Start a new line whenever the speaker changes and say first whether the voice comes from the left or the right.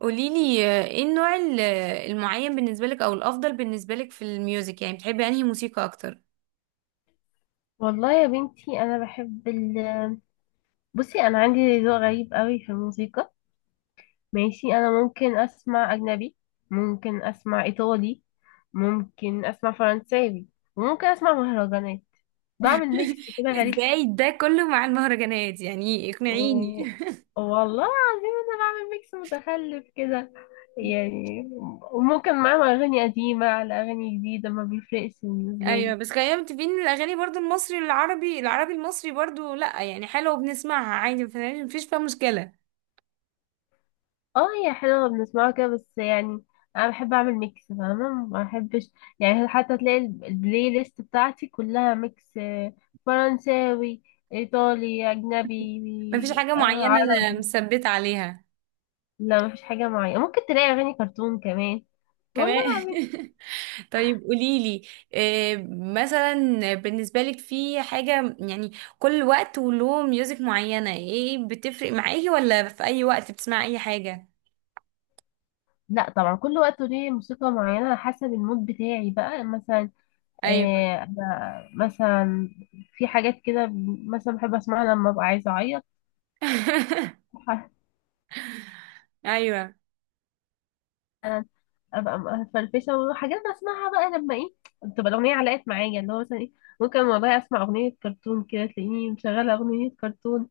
right: قوليلي، ايه النوع المعين بالنسبة لك او الافضل بالنسبة لك في الميوزك، يعني بتحبي انهي موسيقى اكتر؟
left: والله يا بنتي انا بحب بصي، انا عندي ذوق غريب قوي في الموسيقى. ماشي، انا ممكن اسمع اجنبي، ممكن اسمع ايطالي، ممكن اسمع فرنساوي، وممكن اسمع مهرجانات. بعمل ميكس كده غريب.
right: ازاي ده كله مع المهرجانات؟ يعني
left: و...
right: اقنعيني.
left: والله العظيم انا بعمل ميكس متخلف كده يعني، وممكن معاهم اغاني قديمة على اغاني جديدة، ما بيفرقش بالنسبة
right: ايوه،
left: لي.
right: بس خلينا متفقين ان الاغاني برضو المصري العربي، العربي المصري برضو، لا يعني حلوه وبنسمعها عادي. مفيش فيها مشكلة.
left: اه، هي حلوة بنسمعها كده بس يعني انا بحب اعمل ميكس فاهمة، ما بحبش يعني، حتى تلاقي البلاي ليست بتاعتي كلها ميكس، فرنساوي، ايطالي،
right: مفيش
left: اجنبي،
right: حاجة معينة انا
left: عربي.
right: مثبتة عليها.
left: لا مفيش حاجة معينة، ممكن تلاقي اغاني كرتون كمان، والله
right: كمان.
left: العظيم.
right: طيب، قوليلي، مثلا بالنسبة لك، في حاجة يعني كل وقت وله ميوزك معينة، ايه بتفرق معاكي ولا في أي وقت بتسمعي أي حاجة؟
left: لا طبعا كل وقت ليه موسيقى معينة على حسب المود بتاعي بقى، مثلا
right: أيوه.
left: أنا مثلا في حاجات كده مثلا بحب اسمعها لما ابقى عايزة اعيط.
right: أيوه،
left: ابقى مفرفشه وحاجات بسمعها بقى لما ايه، تبقى الاغنيه علقت معايا اللي هو مثلا ايه، ممكن والله اسمع اغنيه كرتون كده تلاقيني مشغله اغنيه كرتون،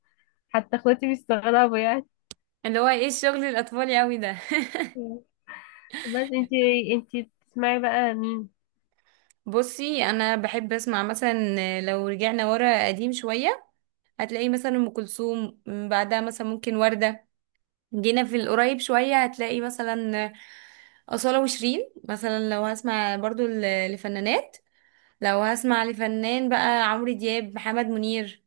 left: حتى اخواتي بيستغربوا يعني.
right: اللي هو ايه الشغل الأطفالي أوي ده؟
left: بس انتي، انتي بتسمعي بقى مين؟
right: بصي، أنا بحب أسمع مثلا، لو رجعنا ورا قديم شوية هتلاقي مثلا أم كلثوم، بعدها مثلا ممكن وردة. جينا في القريب شوية هتلاقي مثلا أصالة وشيرين، مثلا لو هسمع برضو لفنانات. لو هسمع لفنان بقى، عمرو دياب، محمد منير.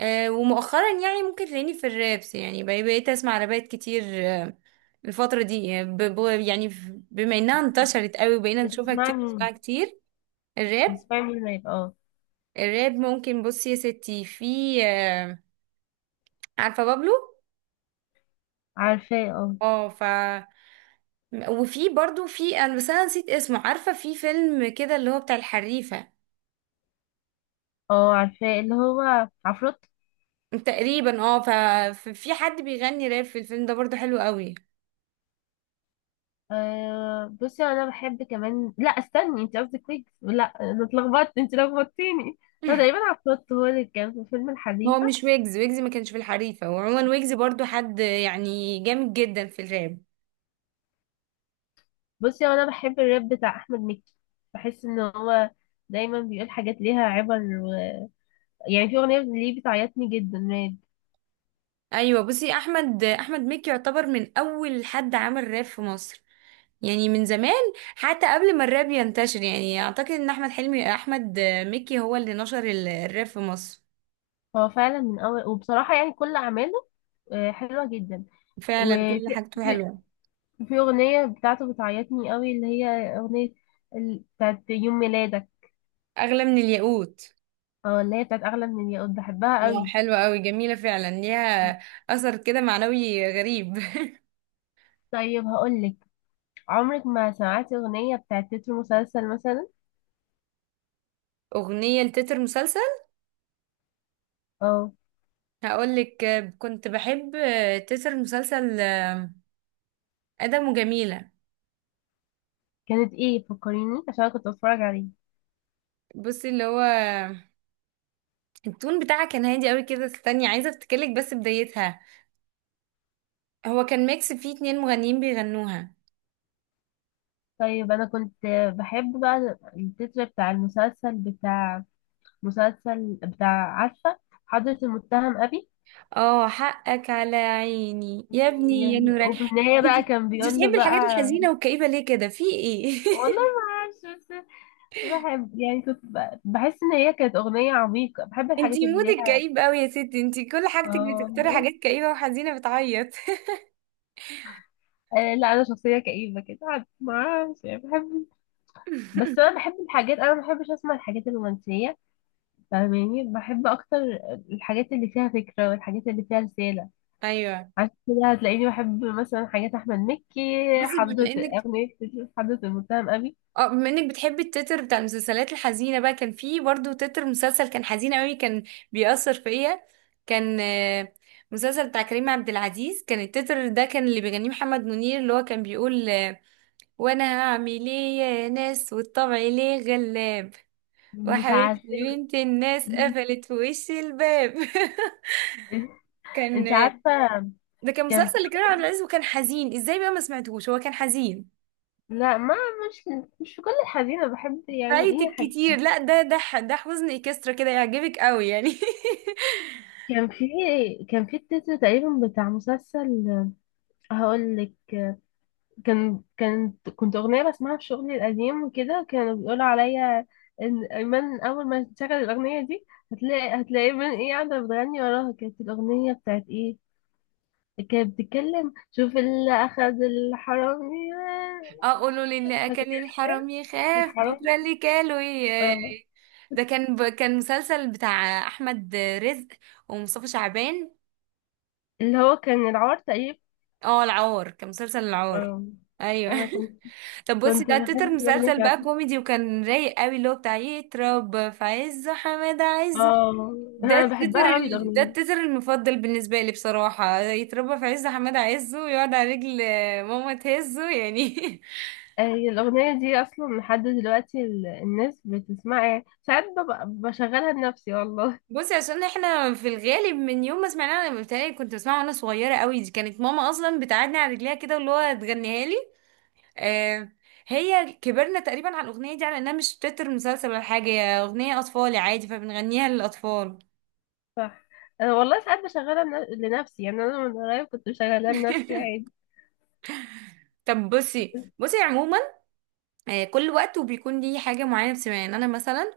right: ومؤخرا يعني ممكن تلاقيني في الرابس، يعني بقيت اسمع رابات كتير. الفترة دي، يعني بما انها انتشرت قوي وبقينا نشوفها
left: بتسمعي
right: كتير، نسمعها
left: مين
right: كتير. الراب
left: بتسمعي مين ما يبقى اه.
right: الراب ممكن، بصي يا ستي، في آه، عارفة بابلو؟
left: عارفاه اه.
right: اه ف وفي برضو، في انا بس انا نسيت اسمه، عارفة في فيلم كده اللي هو بتاع الحريفة؟
left: اه عارفاه، اللي هو عفروت.
right: تقريبا. اه ففي حد بيغني راب في الفيلم ده برضو، حلو قوي.
left: آه بصي انا بحب كمان، لا استني، انت قصدك ويجز؟ لا انا اتلخبطت، انت لخبطتيني. هو تقريبا عفروت هو اللي كان في فيلم الحديد.
right: هو مش ويجز؟ ويجز ما كانش في الحريفة، وعموما ويجز برضو حد يعني جامد جدا في الراب.
left: بصي هو انا بحب الراب بتاع احمد مكي، بحس ان هو دايما بيقول حاجات ليها عبر. يعني في اغنيه ليه بتعيطني جدا راب.
right: ايوه، بصي احمد مكي يعتبر من اول حد عمل راب في مصر، يعني من زمان. حتى قبل ما الراب ينتشر، يعني اعتقد ان احمد مكي هو اللي نشر الراب في مصر.
left: هو فعلا من اول وبصراحه يعني كل اعماله حلوه جدا.
right: فعلا
left: وفي
right: كل حاجته
left: في...
right: حلوة.
left: في اغنيه بتاعته بتعيطني قوي، اللي هي اغنيه بتاعت يوم ميلادك.
right: اغلى من الياقوت.
left: اه اللي هي بتاعت اغلى من الياقوت، بحبها
right: اه،
left: قوي.
right: حلوة قوي جميلة فعلا، ليها اثر كده معنوي غريب.
left: طيب هقولك، عمرك ما سمعتي اغنيه بتاعت تتر مسلسل مثلا؟
right: اغنية لتتر مسلسل؟
left: اه،
right: هقولك، كنت بحب تتر مسلسل ادم وجميله.
left: كانت ايه؟ فكريني عشان أنا كنت بتفرج عليه.
right: بصي، اللي هو التون بتاعها كان هادي قوي كده، استني عايزه افتكرلك بس بدايتها. هو كان ميكس فيه اتنين مغنيين بيغنوها.
left: طيب انا كنت بحب بقى التتر بتاع المسلسل، بتاع مسلسل بتاع، عارفه حضرة المتهم ابي؟
right: اه، حقك على عيني يا ابني يا
left: يعني
right: نورك.
left: وفي النهايه
right: انت
left: بقى
right: انت
left: كان بيقول له
right: بتحبي الحاجات
left: بقى،
right: الحزينه والكئيبه ليه كده، في ايه؟
left: والله ما اعرفش بس بحب يعني، كنت بحس ان هي كانت اغنيه عميقه، بحب
right: انت
left: الحاجات اللي
right: مودك
left: ليها.
right: كئيب قوي يا ستي، انت كل حاجتك بتختاري
left: اه.
right: حاجات كئيبه وحزينه بتعيط.
left: لا انا شخصيه كئيبه كده عاد، ما اعرفش يعني بحب. بس انا بحب الحاجات، انا ما بحبش اسمع الحاجات الرومانسيه فاهماني، بحب اكتر الحاجات اللي فيها فكره والحاجات اللي فيها رساله.
right: ايوه،
left: عشان كده هتلاقيني بحب مثلا حاجات احمد مكي،
right: بصي بما
left: حضرة،
right: انك
left: اغنية حضرة المتهم ابي.
right: اه بما انك بتحبي التتر بتاع المسلسلات الحزينه بقى، كان في برضو تتر مسلسل كان حزين قوي، كان بيأثر فيا. كان مسلسل بتاع كريم عبد العزيز، كان التتر ده، كان اللي بيغنيه محمد منير، اللي هو كان بيقول، وانا هعمل ايه يا ناس، والطبع ليه غلاب.
left: مش
right: وحبيبتي
left: عارفة.
right: بنت الناس قفلت في وش الباب. كان.
left: انت عارفة،
right: ده كان
left: كان
right: مسلسل
left: في،
right: لكريم عبد العزيز وكان حزين ازاي بقى، ما سمعتهوش؟ هو كان حزين.
left: لا ما، مش، مش في كل الحزينة بحب، يعني ايه
right: فايتك
left: حاجات كده.
right: كتير، لا، ده حزن اكسترا كده، يعجبك قوي يعني.
left: كان في، كان في التتر تقريبا بتاع مسلسل، هقول لك، كان كانت كنت اغنية بسمعها في شغلي القديم، وكده كانوا بيقولوا عليا ان ايمن اول ما تشغل الاغنية دي هتلاقي من ايه قاعدة بتغني وراها. كانت الاغنية بتاعت ايه، كانت بتتكلم، شوف اللي أخذ الحرامي.
right: اقولوا للي
left: فاكرة
right: اكل الحرام يخاف
left: الحرامي؟
right: بكره اللي كاله
left: اه،
right: ده كان كان مسلسل بتاع احمد رزق ومصطفى شعبان.
left: اللي هو كان العار تقريبا.
right: اه، العار، كان مسلسل العار.
left: اه.
right: ايوه.
left: أنا كنت،
right: طب، بصي،
left: كنت
right: ده تتر
left: بحب الأغنية
right: مسلسل بقى
left: بتاعته.
right: كوميدي وكان رايق قوي، اللي هو بتاع يترب في عزه حماده عزه.
left: اه، أنا بحبها أوي
right: ده
left: الأغنية دي.
right: التتر المفضل بالنسبة لي بصراحة، يتربى في عز حماد عزه ويقعد على رجل ماما تهزه يعني.
left: هي الأغنية دي أصلا لحد دلوقتي الناس بتسمعها، يعني ساعات ببقى بشغلها لنفسي والله.
right: بصي، عشان احنا في الغالب من يوم ما سمعناه، انا بتهيألي كنت بسمعه وانا صغيرة قوي، دي كانت ماما اصلا بتقعدني على رجليها كده واللي هو تغنيها لي. آه هي كبرنا تقريبا على الاغنية دي، على انها مش تتر مسلسل ولا حاجة، هي اغنية اطفالي عادي، فبنغنيها للاطفال.
left: صح، أنا والله ساعات بشغلها لنفسي، يعني أنا من قريب كنت بشغلها لنفسي.
right: طب، بصي
left: عادي.
right: بصي عموما، كل وقت وبيكون ليه حاجة معينة بتسمعها. يعني أنا مثلا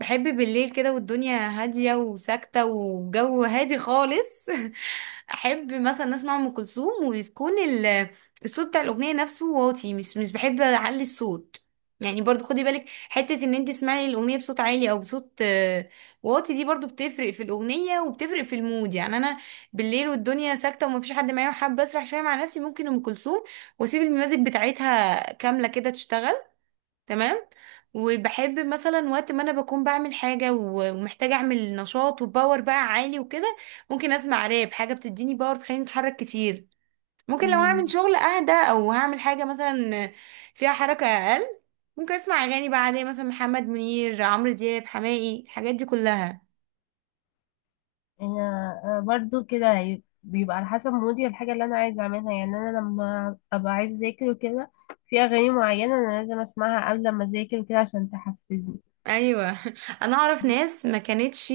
right: بحب بالليل كده والدنيا هادية وساكتة والجو هادي خالص. أحب مثلا أسمع أم كلثوم، وتكون الصوت بتاع الأغنية نفسه واطي، مش بحب أعلي الصوت. يعني برضو خدي بالك، حتة ان انت تسمعي الأغنية بصوت عالي أو بصوت واطي، دي برضو بتفرق في الأغنية وبتفرق في المود. يعني أنا بالليل والدنيا ساكتة ومفيش حد معايا وحابة أسرح شوية مع نفسي، ممكن أم كلثوم وأسيب الميوزك بتاعتها كاملة كده تشتغل. تمام. وبحب مثلا وقت ما انا بكون بعمل حاجة ومحتاجة اعمل نشاط وباور بقى عالي وكده، ممكن اسمع راب، حاجة بتديني باور تخليني اتحرك كتير. ممكن لو هعمل شغل اهدى او هعمل حاجة مثلا فيها حركة اقل، ممكن اسمع اغاني بقى عادية، مثلا محمد منير، عمرو دياب، حماقي، الحاجات دي كلها.
left: يعني أنا برضو كده، بيبقى على حسب مودي الحاجة اللي أنا عايزة أعملها، يعني أنا لما أبقى عايزة أذاكر وكده في أغاني معينة أنا لازم أسمعها قبل ما أذاكر وكده عشان تحفزني.
right: ايوه. انا اعرف ناس ما كانتش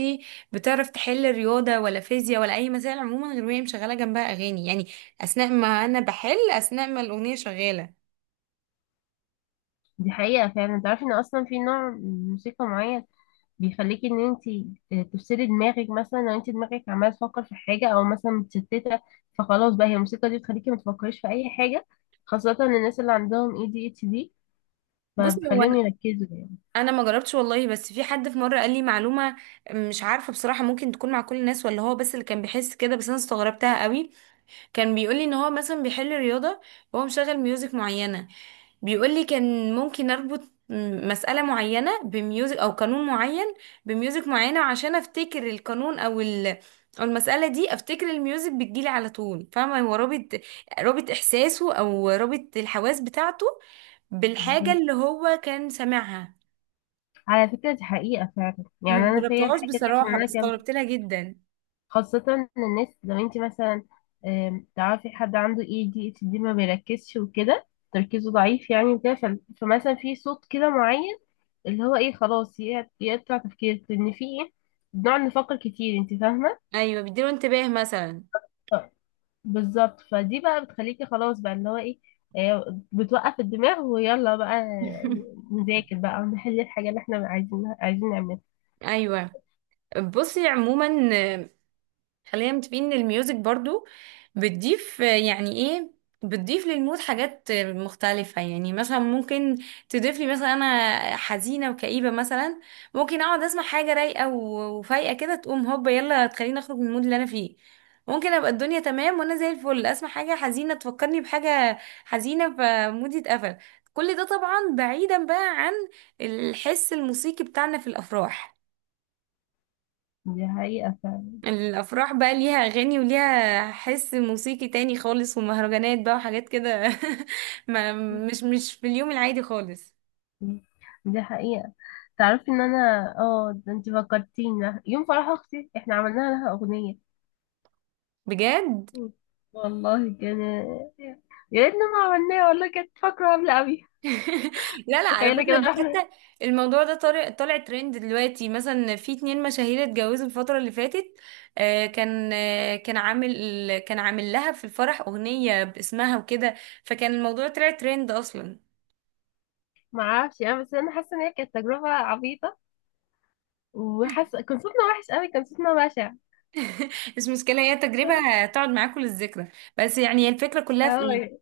right: بتعرف تحل رياضه ولا فيزياء ولا اي مسائل عموما، غير وهي مشغله جنبها اغاني، يعني اثناء ما انا بحل، اثناء ما الاغنيه شغاله.
left: دي حقيقة فعلا. تعرفي إن أصلا في نوع من موسيقى معين بيخليكي إن أنتي تفصلي دماغك، مثلا لو أنتي دماغك عمالة تفكر في حاجة أو مثلا متشتتة، فخلاص بقى هي الموسيقى دي بتخليكي ما تفكريش في أي حاجة. خاصة الناس اللي عندهم اي دي اتش دي بقى
right: بصي، هو
left: بتخليهم
right: انا
left: يركزوا.
right: انا ما جربتش والله، بس في حد في مره قال لي معلومه، مش عارفه بصراحه ممكن تكون مع كل الناس ولا هو بس اللي كان بيحس كده، بس انا استغربتها قوي. كان بيقولي ان هو مثلا بيحل رياضة وهو مشغل ميوزك معينة، بيقولي كان ممكن اربط مسألة معينة بميوزك او قانون معين بميوزك معينة، عشان افتكر القانون او المسألة دي، افتكر الميوزك بتجيلي على طول، فاهمة؟ هو رابط احساسه، او رابط الحواس بتاعته بالحاجة اللي
left: يعني
right: هو كان سامعها.
left: على فكرة دي حقيقة فعلا، يعني
right: ما
left: أنا فيا
right: جربتهاش
left: الحاجة دي
right: بصراحة،
left: عشان أنا
right: بس
left: كان،
right: استغربت لها جدا.
left: خاصة إن الناس، لو أنت مثلا تعرفي حد عنده اي دي اتش دي، ما بيركزش وكده، تركيزه ضعيف يعني وكده، فمثلا في صوت كده معين اللي هو ايه خلاص يقطع تفكيرك، لأن في ايه بنقعد نفكر كتير، أنت فاهمة؟
right: ايوه، بيديله انتباه مثلا.
left: ف- بالظبط، فدي بقى بتخليكي خلاص بقى اللي هو ايه، بتوقف الدماغ ويلا بقى نذاكر بقى ونحل الحاجة اللي احنا عايزين نعملها.
right: ايوه، بصي عموما، خلينا متفقين ان الميوزك برضو بتضيف، يعني ايه، بتضيف للمود حاجات مختلفة. يعني مثلا ممكن تضيف لي مثلا، انا حزينة وكئيبة مثلا، ممكن اقعد اسمع حاجة رايقة وفايقة كده تقوم هوبا، يلا تخليني اخرج من المود اللي انا فيه. ممكن ابقى الدنيا تمام وانا زي الفل، اسمع حاجة حزينة تفكرني بحاجة حزينة فمودي اتقفل. كل ده طبعا بعيدا بقى عن الحس الموسيقي بتاعنا في الافراح.
left: دي حقيقة فعلا.
right: الافراح بقى ليها اغاني وليها حس موسيقي تاني خالص، ومهرجانات بقى وحاجات كده. ما مش مش في اليوم العادي خالص.
left: مم. دي حقيقة. تعرفي ان انا، اه ده انت فكرتينا يوم فرح اختي احنا عملنا لها اغنية.
right: بجد؟
left: مم. والله كان، يا ريتنا ما عملناها، والله كانت فاكرة عاملة قوي.
right: لا، لا، على
left: تخيلي
right: فكرة
left: كده
right: دي
left: احنا،
right: حتى الموضوع ده طالع ترند دلوقتي، مثلا في اتنين مشاهير اتجوزوا الفترة اللي فاتت، كان عامل لها في الفرح أغنية باسمها وكده، فكان الموضوع طلع ترند أصلا.
left: ما اعرفش، انا بس انا حاسة ان هي كانت تجربة عبيطة، وحاسة كان صوتنا وحش قوي، كان صوتنا بشع.
right: بس المشكلة هي تجربة هتقعد معاكم للذكرى، بس يعني هي الفكرة كلها في ايه.
left: اه.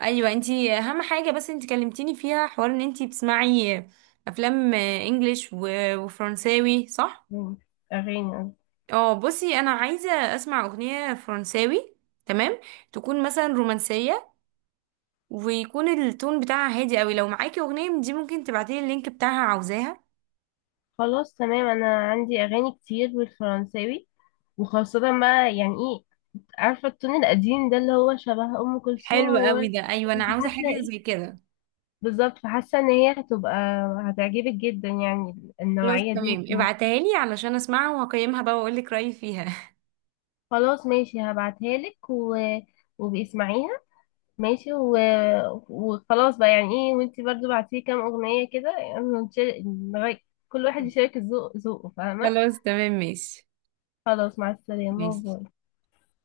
right: ايوه، انتي اهم حاجه، بس انتي كلمتيني فيها حوار ان انتي بتسمعي افلام انجليش وفرنساوي، صح؟
left: مم. اغاني.
right: اه، بصي انا عايزه اسمع اغنيه فرنساوي. تمام. تكون مثلا رومانسيه، ويكون التون بتاعها هادي قوي، لو معاكي اغنيه من دي ممكن تبعتيلي اللينك بتاعها، عاوزاها.
left: خلاص تمام، انا عندي اغاني كتير بالفرنساوي، وخاصة بقى يعني إيه، عارفة التون القديم ده اللي هو شبه أم كلثوم
right: حلو قوي
left: وورد.
right: ده، ايوه انا عاوزه
left: حاسة
right: حاجه
left: ايه
right: زي كده.
left: بالظبط، فحاسة ان هي هتبقى هتعجبك جدا يعني،
right: خلاص
left: النوعية دي من
right: تمام،
left: الموسيقى.
right: ابعتها لي علشان اسمعها وهقيمها بقى واقول لك رايي فيها.
left: خلاص ماشي هبعتها لك، وباسمعيها، ماشي، وخلاص بقى يعني ايه، وانتي برضو بعتيه كام اغنية كده، يعني كل واحد يشارك ذوقه فاهمة.
right: خلاص تمام، ماشي.
left: خلاص، مع السلامة،
right: ماشي.
left: باي.